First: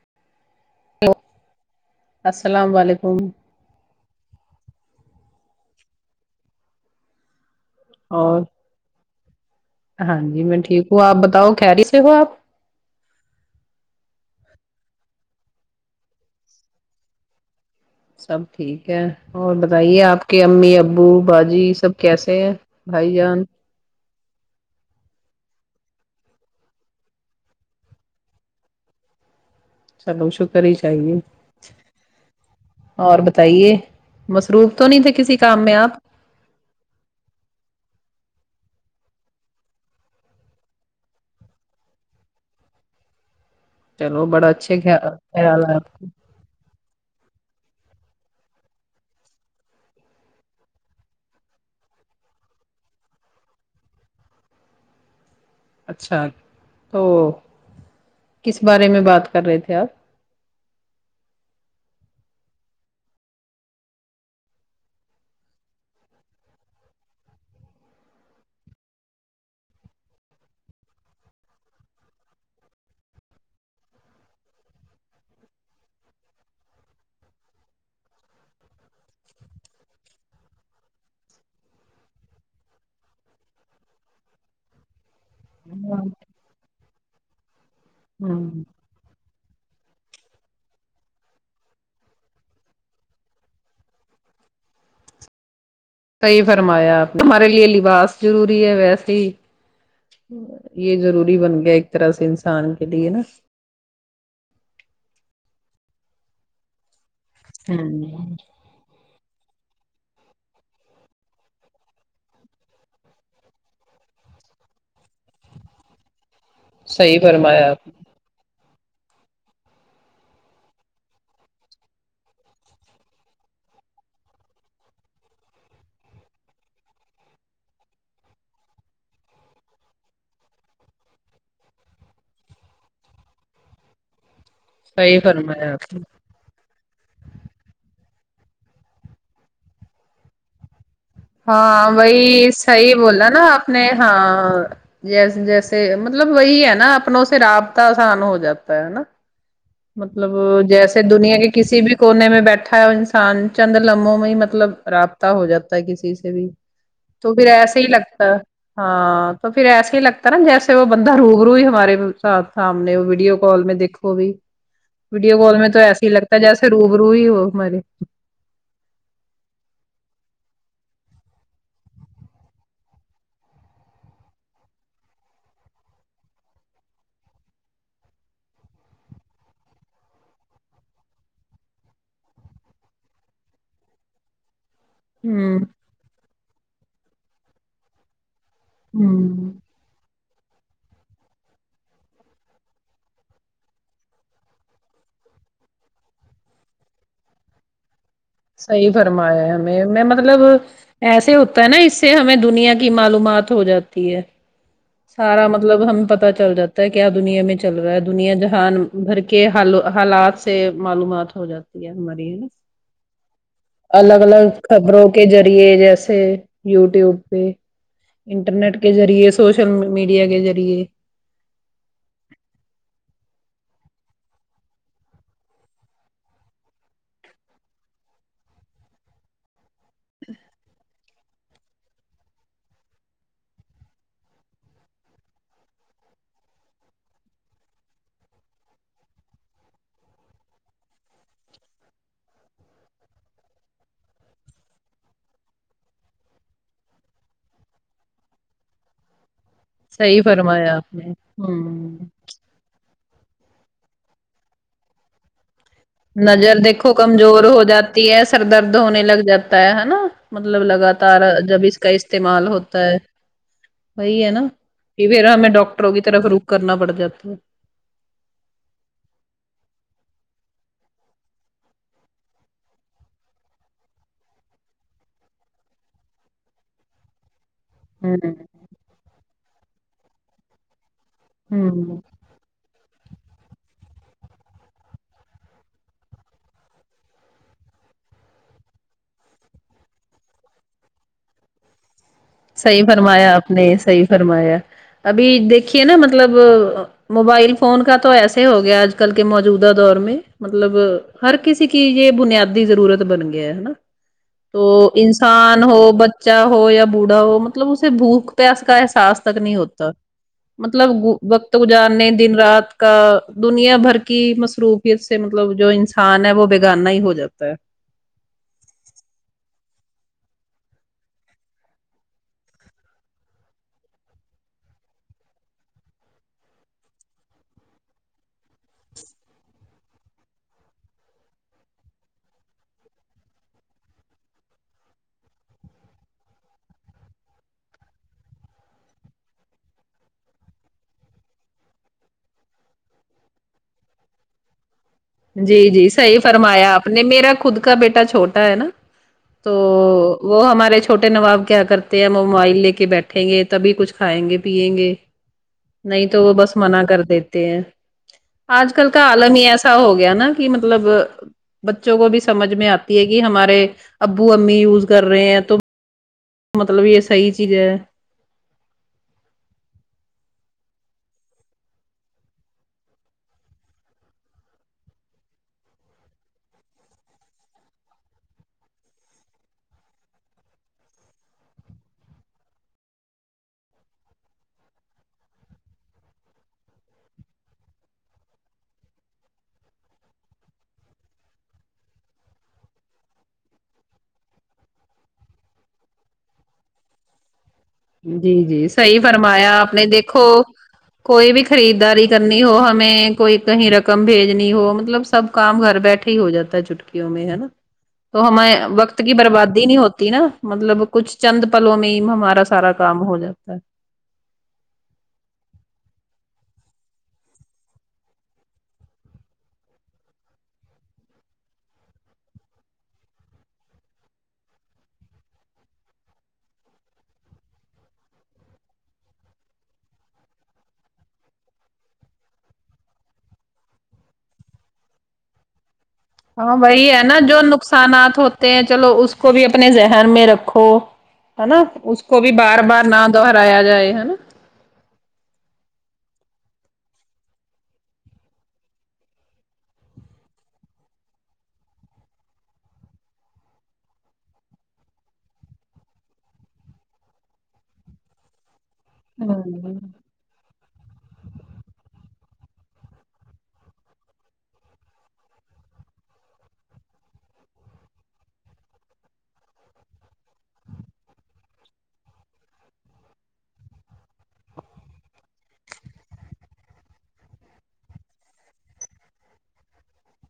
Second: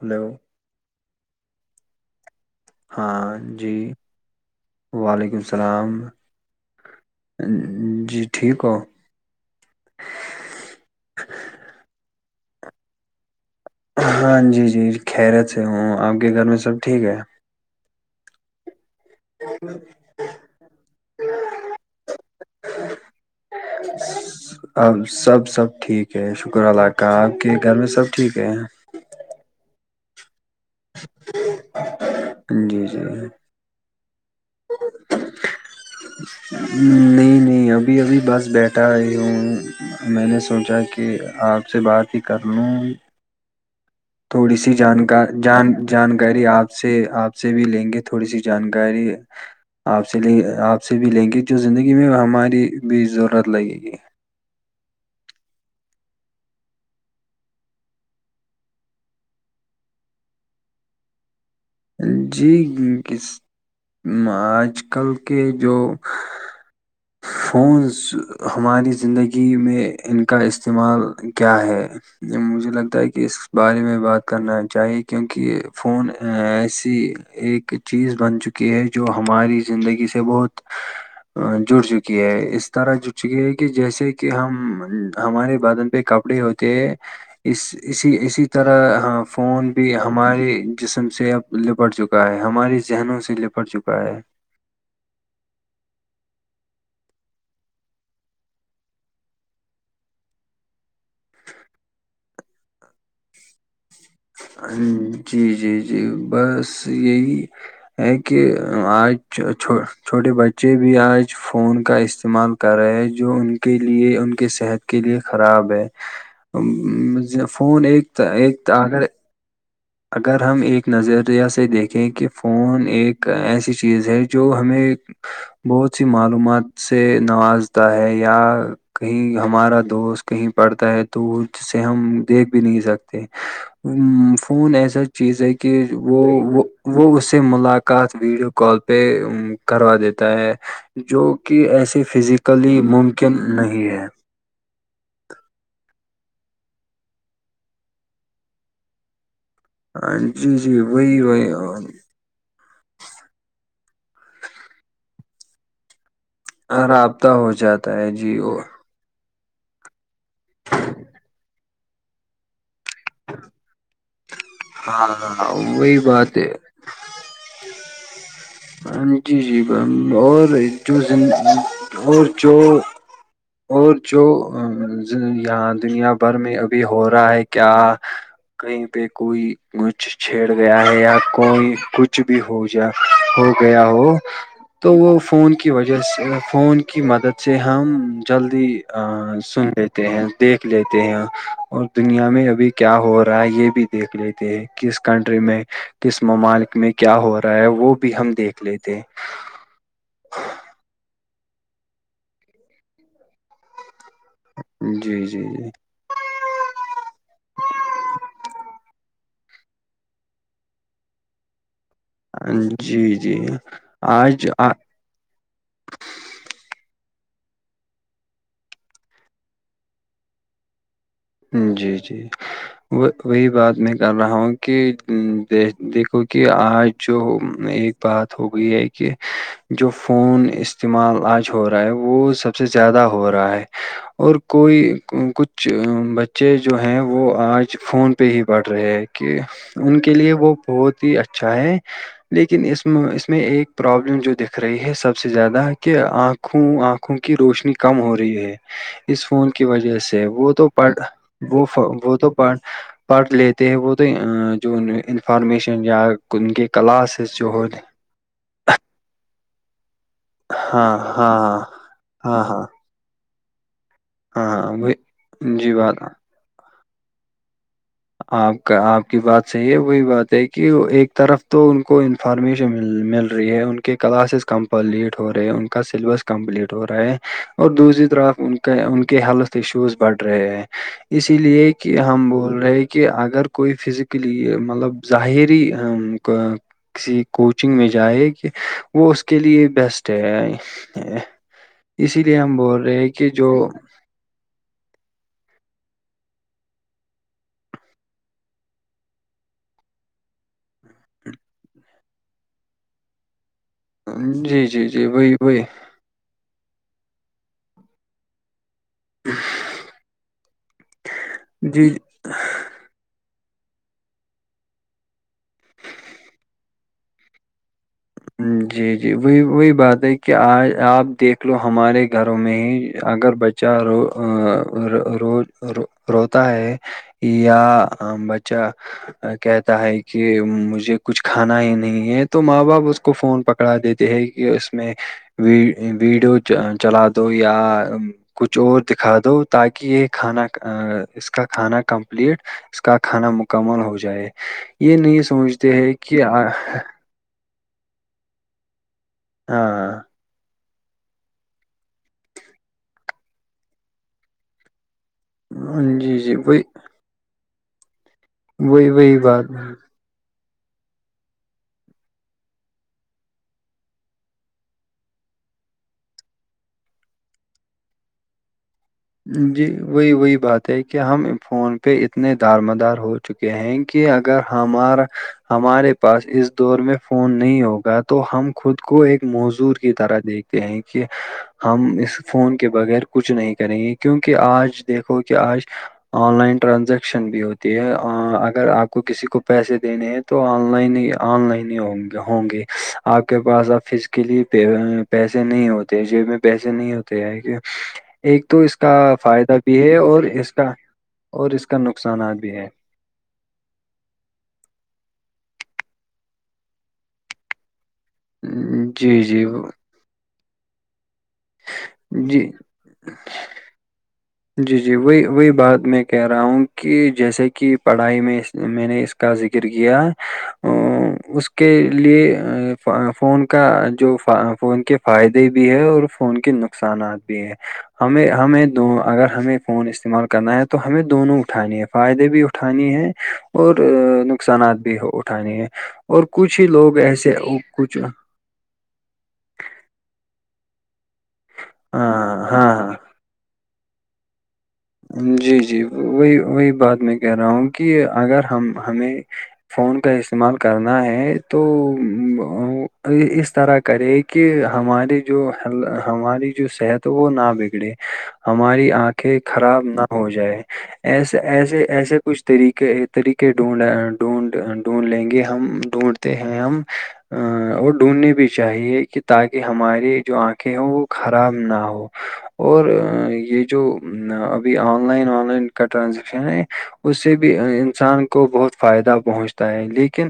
Hello السلام ع ہاں جی وعلیکم اللام جی اور ٹھیک ہو ہاں جی میں ٹھیک ہوں آپ بتاؤ کہہ رہی تھ ہو آپ ہاں جی جی خیرت سے ہوں آپ کے گھر میں سب ٹھیک ہے سب ٹھیک ہے اور بتائیے آپ کے امی ابو باجی سب کیسے ہیں بھائی جان ج اب سب سب ٹھیک ہے شکر اللہ کا آپ کے گھر میں سب ٹھیک ہے چلو شو کری چاہیے جی جی اور بتائیے مصروف تو نہیں تھے کسی کام میں آپ نہیں نہیں ابھی ابھی بس بیٹھا آئی ہوں میں نے سوچا کہ آپ سے بات ہی کر لوں چلو بڑا تھوڑی سی اچھے جانک خیال جان ہے آپ۔ جانکاری آپ سے آپ سے بھی لیں گے تھوڑی سی جانکاری آپ سے ل آپ سے بھی لیں گے جو زندگی میں ہماری بھی ضرورت لگے گی اچھا تو کس بارے میں بات کر رہے تھے آپ جی ک آج کل کے جو [inaudible] فونز ہماری زندگی میں ان کا استعمال کیا ہے مجھے لگتا ہے کہ اس بارے میں بات کرنا چاہیے کیونکہ فون ایسی ایک چیز بن چکی ہے جو ہماری زندگی سے بہت جڑ چکی ہے اس طرح جٹ چکی ہے کہ جیسے کہ ہم ہمارے بادن پہ ہمم کپڑے ہوتے ہیں اس اسی اسی طرح ہ فون بھی ہمارے جسم سے اب لپٹ چکا ہے ہمارے ذہنوں سے لپٹ چکا ہے صحیح فرمایا آپ نے ہمارے لیے لباس ضروری ہے ویسے ہی یہ ضروری بن گیا ایک طرح سے انسان کے لیے نا جی جی جی بس یہی ہے ہمم کہ آج چھوٹے بچے بھی آج فون کا استعمال کر رہے ہیں جو ان کے لیے ان کے صحت کے لیے خراب ہے [inaudible] صحیح فرمایا فون آپ نے ایک تو ایک تو اگر اگر ہم ایک نظریہ سے دیکھیں کہ فون ایک ایسی چیز ہے جو ہمیں بہت سی معلومات سے نوازتا ہے یا کہیں ہمارا دوست کہیں پڑتا ہے تو جسے ہم دیکھ بھی نہیں سکتے خون ایسا صحیح چیز ہے فرمایا کہ آپ نے وہ وہ وہ اس سے ملاقات ویڈیو کال پہ کروا دیتا ہے جو کہ ہاں ایسے وہی فزیکلی صحیح بولا ممکن نا آپ نے نہیں ہے ہاں جیس جیسے مطلب وہی ہے نا اپنوں سے رابطہ آسان ہو جاتا ہے نا ہاں، مطلب جی جی جیسے وہی دنیا کے وہی کسی بھی کونے میں بیٹھا اھا انسان چند لمبوں میں مطلب رابطہ ہو جاتا ہے کسی سے بھی رابطہ تو پھر ہو ایسے ہی جاتا ہے لگتا جی وہ ہاں تو پھر ایسا ہی لگتا ہے نا جیسے وہ بندہ روح روئی ہمارے سامنے ویڈیو کال میں دھو بھی ہاں ویڈیو ہاں، کال میں تو وہی ایسے ہی لگتا بات ہے جیسے روب رو ہی ہو ہماری ہ جی جی اور جو اور جو اور جو یہاں دنیا بھر میں ابھی ہو رہا ہے کیا کہیں پہ کوئی کچھ چھیڑ گیا ہے یا کوئی کچھ بھی ہو جا ہو گیا ہو تو وہ فون ہوں کی وجہ سے فون کی مدد سے ہم جلدی ہوں سن لی ہیں دیکھ لیتے ہیں اور دنیا میں ابھی کیا ہو رہا ہے یہ بھی دیکھ لیتے ہیں کس کنٹری میں کس ممالک میں کیا ہو رہا ہے وہ بھی ہم دیکھ صحیح لیتے ہیں فرمایا ہمیں میں مطلب ایسے ہوتا ہے نا اس سے ہمیں دنیا کی معلومات ہو جاتی ہے جی سارا جی مطلب سم پتا چل جاتا ہے کیا دنیا میں چل رہا ہے دنیا جہان بھر کے حالات سے معلومات ہو جاتی ار مری ہے نا [unintelligible] الگ آج الگ آ- خبروں کے ذریعے جیسے یوٹیوب پہ انٹرنیٹ کے ذریعے سوشل میڈیا کے ذریعے جی جی وہی بات میں کر رہا ہوں کہ دیکھو کہ آج جو ایک بات ہو گئی ہے کہ جو فون استعمال آج ہو رہا ہے وہ سب سے زیادہ ہو رہا ہے اور کوئی کچھ بچے جو ہیں وہ آج فون پہ ہی پڑھ رہے ہیں کہ ان کے لیے وہ بہت ہی اچھا ہے لیکن اس اس میں ایک پرابلم جو دکھ رہی ہے سب سے زیادہ کہ آنکھ آنکھوں آنکھوں کی روشنی کم ہو رہی ہے اس فون کی وجہ صحیح سے وہ تو فرمایا پھ آپ نے وہ ہوں وہ تو پھ پڑھ لیتے ہیں وہ تو جو انفارمیشن یا ان نظر کے دیکھو کلاسز کمزور جو ہو جاتی سر درد ہونے لگ جاتا ہے نا مطلب ہاں لگاتار ہاں جب اس کا ہاں ہاں استعمال ہو ہاں وہی ہے نا ہاں ہاں وہ- کہ پھرا ہمیں جی ڈاکٹروں بات کی طرف رخ کرنا پڑ جاتا ہے آپ کا آپ کی بات صحیح ہے وہی بات ہے کہ ایک طرف تو ان کو فارمیشن مل رہی ہے ان کے کلاسز کمپلیٹ ہو رہے ہے ان کا سلیبس کمپلیٹ ہو رہا ہے اور دوسری ہوں طرف ان کے ان کے ہیلتھ ایشوز بڑھ رہے ہیں اسی لیے کہ ہوں ہم بول رہے کہ اگر کوئی فزکلی مطلب ظاہری کسی کوچنگ میں جائے کہ وہ اس کے لیے بیسٹ ہے [unintelligible] اسی لیے ہم بول صحیح رہے ہیں کہ فرمایا آپ جو نے صحی فرمایا ابھی دیکھیے نا مطلب موبائل فون کا تو ایسے ہو گیا آج کل کے موجودہ دور میں مطلب ہر کسی کی یہ بنیادی ضرورت بن گیا ہے ہے نا جی تو جی جی وہی وہی انسان ہو بچہ ہو یا بوڑھا ہو مطلب اسے بھوک اس کا احساس تک نہیں ہوتا مطلب وقت جی گزارنے دن رات کا دنیا بھر کی مصروفیت سے مطلب جو انسان ہے وہ بگانہ ہی ہو جاتا ہے جی جی وہی وہی بات ہے کہ آ آپ دیکھ لو ہمارے گھروں میں ہی اگر بچ چا رو روو روتا ہے یابچہ کہتا ہے کہ مجھے کچھ کھانا ہی نہیں ہے تو ماں باپ اس کو فون پکڑا دیتے ہیں کہ اس میں ویڈیو چلا دو یا کچھ اور دکھا دو تاکہ یہ کھانا اس کا کھانا کمپلیٹ اس کا کھانا مکمل ہو جائے یہ نہیں جی سوچتے جی ہے صحیح کہ آ- فرمایا آپ نے میرا خود کا بیٹا چھوٹا ہے نا تو ہاں وہ ہمارے چھوٹے نواب کیا کرتے ہیں ہم وہ موبائل لے کے بیٹھیں گے تبھی کچھ کھائیں گے پیئیں گے نہیں جی تو وہ جی بس وہی منع کر دیتے ہیں آج وہی کل کا وہی عالم بات ہی ایسا ہو گیا نا کہ مطلب بچوں کو بھی سمجھ میں آتی ہے کہ ہمارے ابو امی یوز کر رہے ہیں تو مطلب یہ صحی چیز ہے جی وہی وہی بات ہے کہ ہم فون پہ اتنے دار مدار ہو چکے ہیں کہ اگر ہمارا ہمارے پاس اس دور میں فون نہیں ہوگا تو ہم خود کو ایک موزور کی طرح دیکھتے ہیں کہ ہم اس فون کے بغیر کچھ نہیں کریں گے کیونکہ آج دیکھو کہ آج آن لائن ٹرانزیکشن بھی ہوتی ہے اگر آپ کو کسی کو پیسے دینے ہیں تو آن لائن ہی آن لائن ہی ہ ہوں گی آپ کے پاس آ فز کےلی پ پیسے نہیں ہوتے جیب میں پیسے نہیں ہوتے ہے کہ جی ایک تو جی اس کا صحیح فائدہ فرمایا آپ بھی نے ہے دیکھو اور اس کا کوئی بھی اور اس کا خریدداری نقصانات کرنی ہو بھی ہے ہمیں کوئی کہیں رقم بھیجنی ہو مطلب سب کام گھر بیٹھے ہی ہو جاتا ہے چھٹکیوں میں ہے نا تو ہمیں وقت کی جی جی بربادی نہیں ہوتی نا مطلب کچھ چند پلوں میں ہی ہمارا جی سارا کام ہو جاتا ہے جی جی وہی وہی بات میں کہہ رہا ہوں کہ جیسے کہ پڑھائی میں میں نے اس کا سکرک ا اس کے لیے فون کا جو فون کے فائدے بھی ہے اور فون کے نقصانات بھی ہے ہمیں ہمیں دو اگر ہمیں فون استعمال کرنا ہے تو ہمیں دونوں اٹھانی ہے فائدے بھی اٹھانیے ہیں اور نقصانات بھی اٹھانے ہے اور ہاں کچھ ہی وہی لوگ ہے نا ایسے جو کچھ نقصانات ہوتے چلو اس کو بھی اپنے ذہن میں رکھو ہے نا اس کو بھی ہاں، ہاں، بار بار ہاں نہ دہرایا جائے ہےا جی جی وہی وہی بات میں کہہ رہا ہوں کہ اگر ہم ہمیں فون کا استعمال کرنا ہے تو اس طرح کرے کہ ہماراری جو ہماری جو صحت وہ نہ بگڑے ہماری آ کے ہ خراب نہ ہو جائے ایسے ایسے ایسے کچھ طریقے طریقے ڈھونڈ ڈھونڈ ڈھونڈ لیں گے ہم ڈھونڈ ت ہم ہم ا وہ ڈھونڈنی بھی چاہیے کہ تاکہ ہماری جو آنکھیں ہیں وہ خراب نہ ہ اور یہ جو ابھی آن لائن آن لائن کا ٹرانزیکشن ہے اس سے بھی انسان کو بہت فائدہ پہنچتا ہے لیکن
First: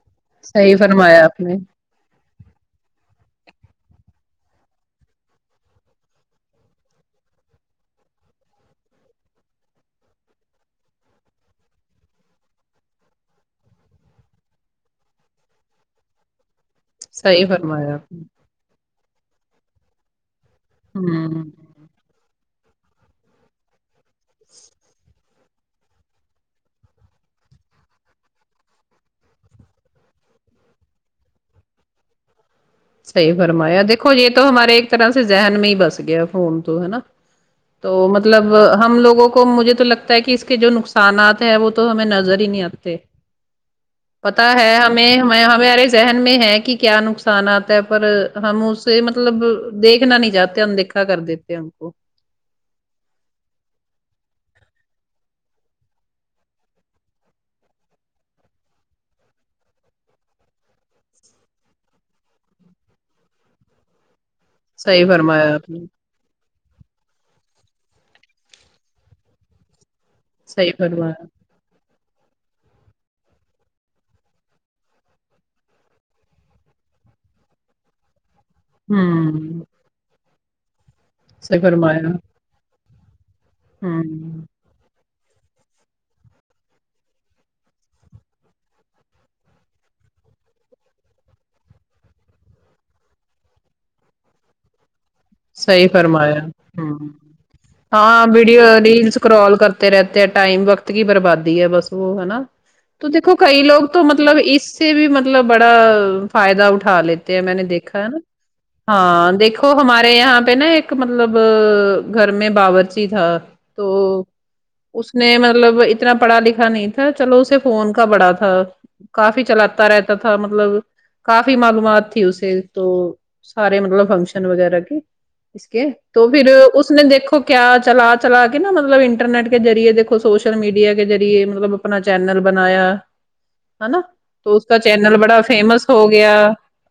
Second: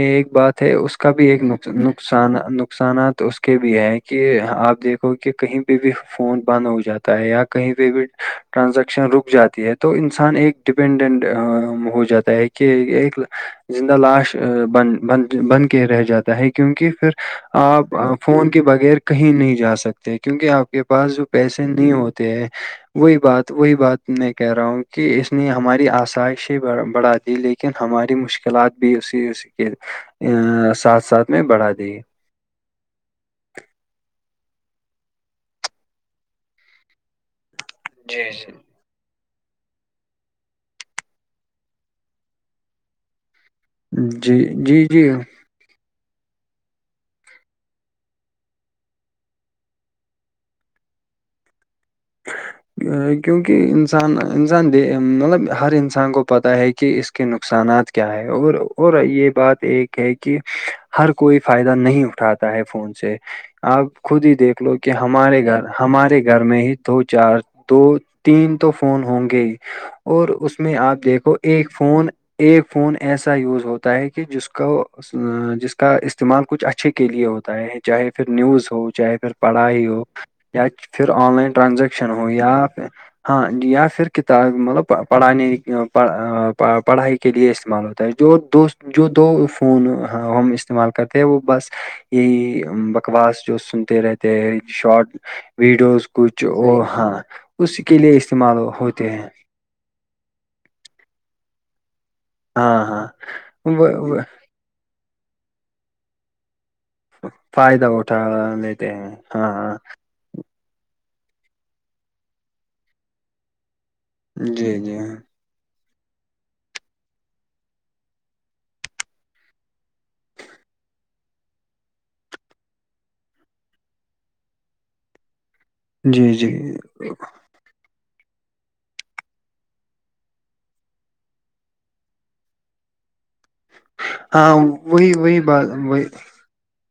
ایک بات ہے صحیح اس کا فرمایا بھی آپ ایک نے نقص ن نقصان نقصانات اس کے بھی ہے کہ آپ دیکھو کہ کہیں پہ بھی فون بند ہو جاتا تا ہے یا کہیں پہ بھی ٹرانزیکشن رک جاتی ہے تو انسان ایک ڈپینڈنٹ ہو جاتا ہے کہ ایک زندہ لاش بن ب بن کے رہ جاتا ہے کیونکہ پھر صحیح فرمایا آپ نے فون کے بغیر کہیں نہیں جا سکتے کیونکہ آپ کے پاس جو ہوں پیسے نہیں ہوتے ہیں وہی بات وہی بات میں کہہ رہا ہوں کہ اس نے ہماری آسائش بڑھا دی لیکن لیکن ہماری مشکلات بھی اسی اس کے ساتھ ساتھ میں بڑھا دی صحیح فرمایا دیکھو یہ تو ہمارے ایک طرح سے ذہن میں ہی بس گیا فون تو ہے نا تو جی مطلب جی ہم لوگوں کو مجھے تو لگتا ہے کہ اس کے جو نقصانات ہے وہ تو ہمیں نظر ہی نہیں آتے جی پتا ہے جی جی ہمیں ہمارے ذہن میں ہے کہ کیا نقصانات پر ہم اسے مطلب دیکھنا نہیں چاہتے اندیکھا کر دیتے ہم کو [inaudible] کیونکہ انسان انسان د مطلب ہر انسان کو پتہ ہے کہ اس کے نقصانات کیا ہے اور اور یہ بات ایک ہے کہ ہر کوئی فائدہ نہیں اٹھاتا ہے فون سے آپ خود ہی دیکھ لو کہ صحیح ہمارے فرمایا گھر آپ نے ہمارے گھر میں ہی دو چار دو تین تو فون ہوں گے ہی اور اس صحیح میں آپ فرمایا دیکھو ایک فون ایک فون ایسا یوز ہوتا ہے کہ جس کو اس جس کا استعمال کچھ اچھے کے لیے ہوتا ہے چاہے پھر نیوز ہو چاہے پھر ہوں پڑھائی ہو یا پھر آن لائن صحیح ٹرانزیکشن فرمایا ہو یا پھر ہاں ج یا پھر ہوں کتاب مطلب پڑھانے پڑھائی کے لیے استعمال ہوتا ہے جو دوست جو دو فون ہم استعمال کرتے ہیں وہ بس یہ بکواس جو سنتے رہتے ہے شارٹ سحی ویڈیوز فرمایا کچھ اور ہ ہاں اس کے لیے ہاں استعمال وڈیو ہوتے ریلس ہیں کرال کر تے رہتے ٹائم وقت کی بربادی ہے بس وہ ہےا ہاں ہاں تو دیکھو کئی لوگ وہ تو وہ مطلب اس سے بھی مطلب بڑا فائدہ اٹھا لیتے ہیں میں نے فائدہ دیکھا ہے نا اٹھا لیتے ہیں ہاں دیکھو ہاں ہمارے میرے یہاں پہ نا ایک مطلب گھر میں باورچی تھا تو جی جی اس نے مطلب اتنا پڑھا لکھا نہیں تھا چلو اسے فون کا بڑا تھا کافی چلاتا رہتا تھا مطلب کافی معلومات تھی اسے تو سارے مطلب فنکشن وغیرہ کے اس کے تو جی پھر جی اس نے دیکھو کیا چلا چلا کے نا مطلب انٹرنیٹ کے ذریعے دیکو سوشل میڈیا کے ذریعے مطلب اپنا چینل بنایا ہ نا ہاں تو اس کا وہی چینل بڑا وہی بات فیمس وہی ہو گیا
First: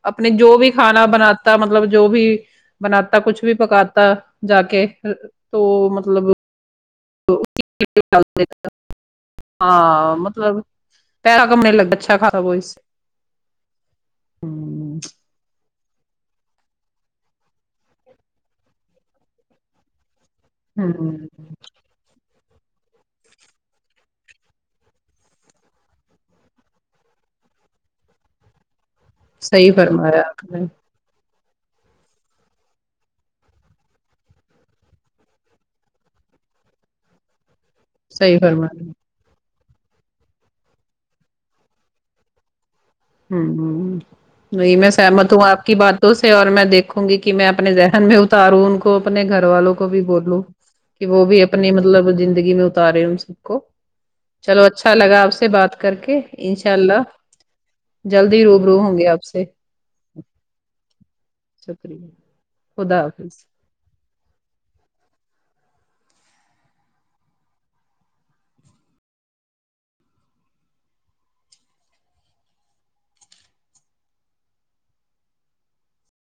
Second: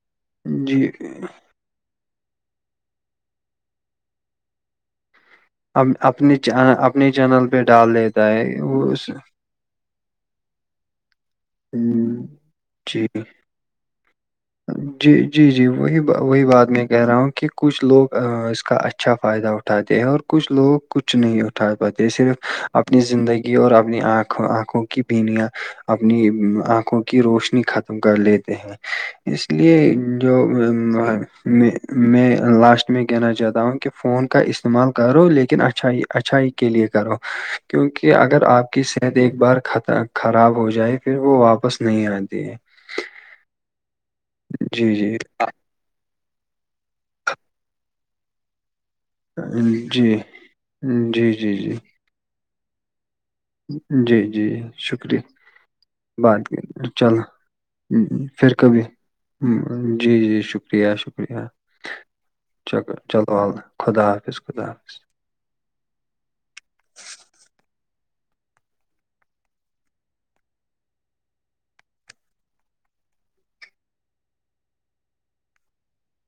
اپنے جو بھی جی کھانا بناات ت مطلب جو بھی بنااتتا کچھ بھی پکاتتا جا کے مطلب اپنے اپنے چینل پہ ڈال دیتا ہے وہ ہاں مطلب پیرا کمنے ل اچھا خراب ہو اس سے جچھ ہاں جی جی جی وہی وہی بات میں کہہ رہا ہوں کہ کچھ لوگ اس کا اچھا فائدہ اٹھا اٹھاتے ہیں اور کچھ لوگ ہ کچھ ہ نہیں اٹھا پاتے یہ صرف اپنی زندگی اور اپنی آنکھوں آنکھوں کی بینیاں اپنی آنکھوں کی روشنی ختم کر لیتے ہیں اس صحیح لیے فرمایا جو آپ نے میں میں لاسٹ میں کہنا چاہتا ہوں کہ فون کا استعمال کرو لیکن اچھا اچھا کے لیے کرو کیونکہ صحیح اگر آپ کی فرمایا صحت ایک بار خراب ہو جائے پھر وہ واپس نہیں آتی ہے ہ ہ نہیں میں جی، جی سہمت ہوں آپ کی بات سے اور میں دیکھوں گی کہ میں اپنے ذہن میں اتاروں ان کو کو اپنے گھر والوں کو جی بھی جی بولو کہ وہ جی بھی اپنی جی مطلب زندگی میں اتارے ان سے جی جیی شکریہ آپ سے بات کر کے بات انشاء کر اللہ چل جلدی پھر روبرو کبھی ہوں گے آپ سے جی جی شکریہ شکریہ شکریہ چکو خدا چلو حافظ اللہلہ خدا حافظ خدا حافظ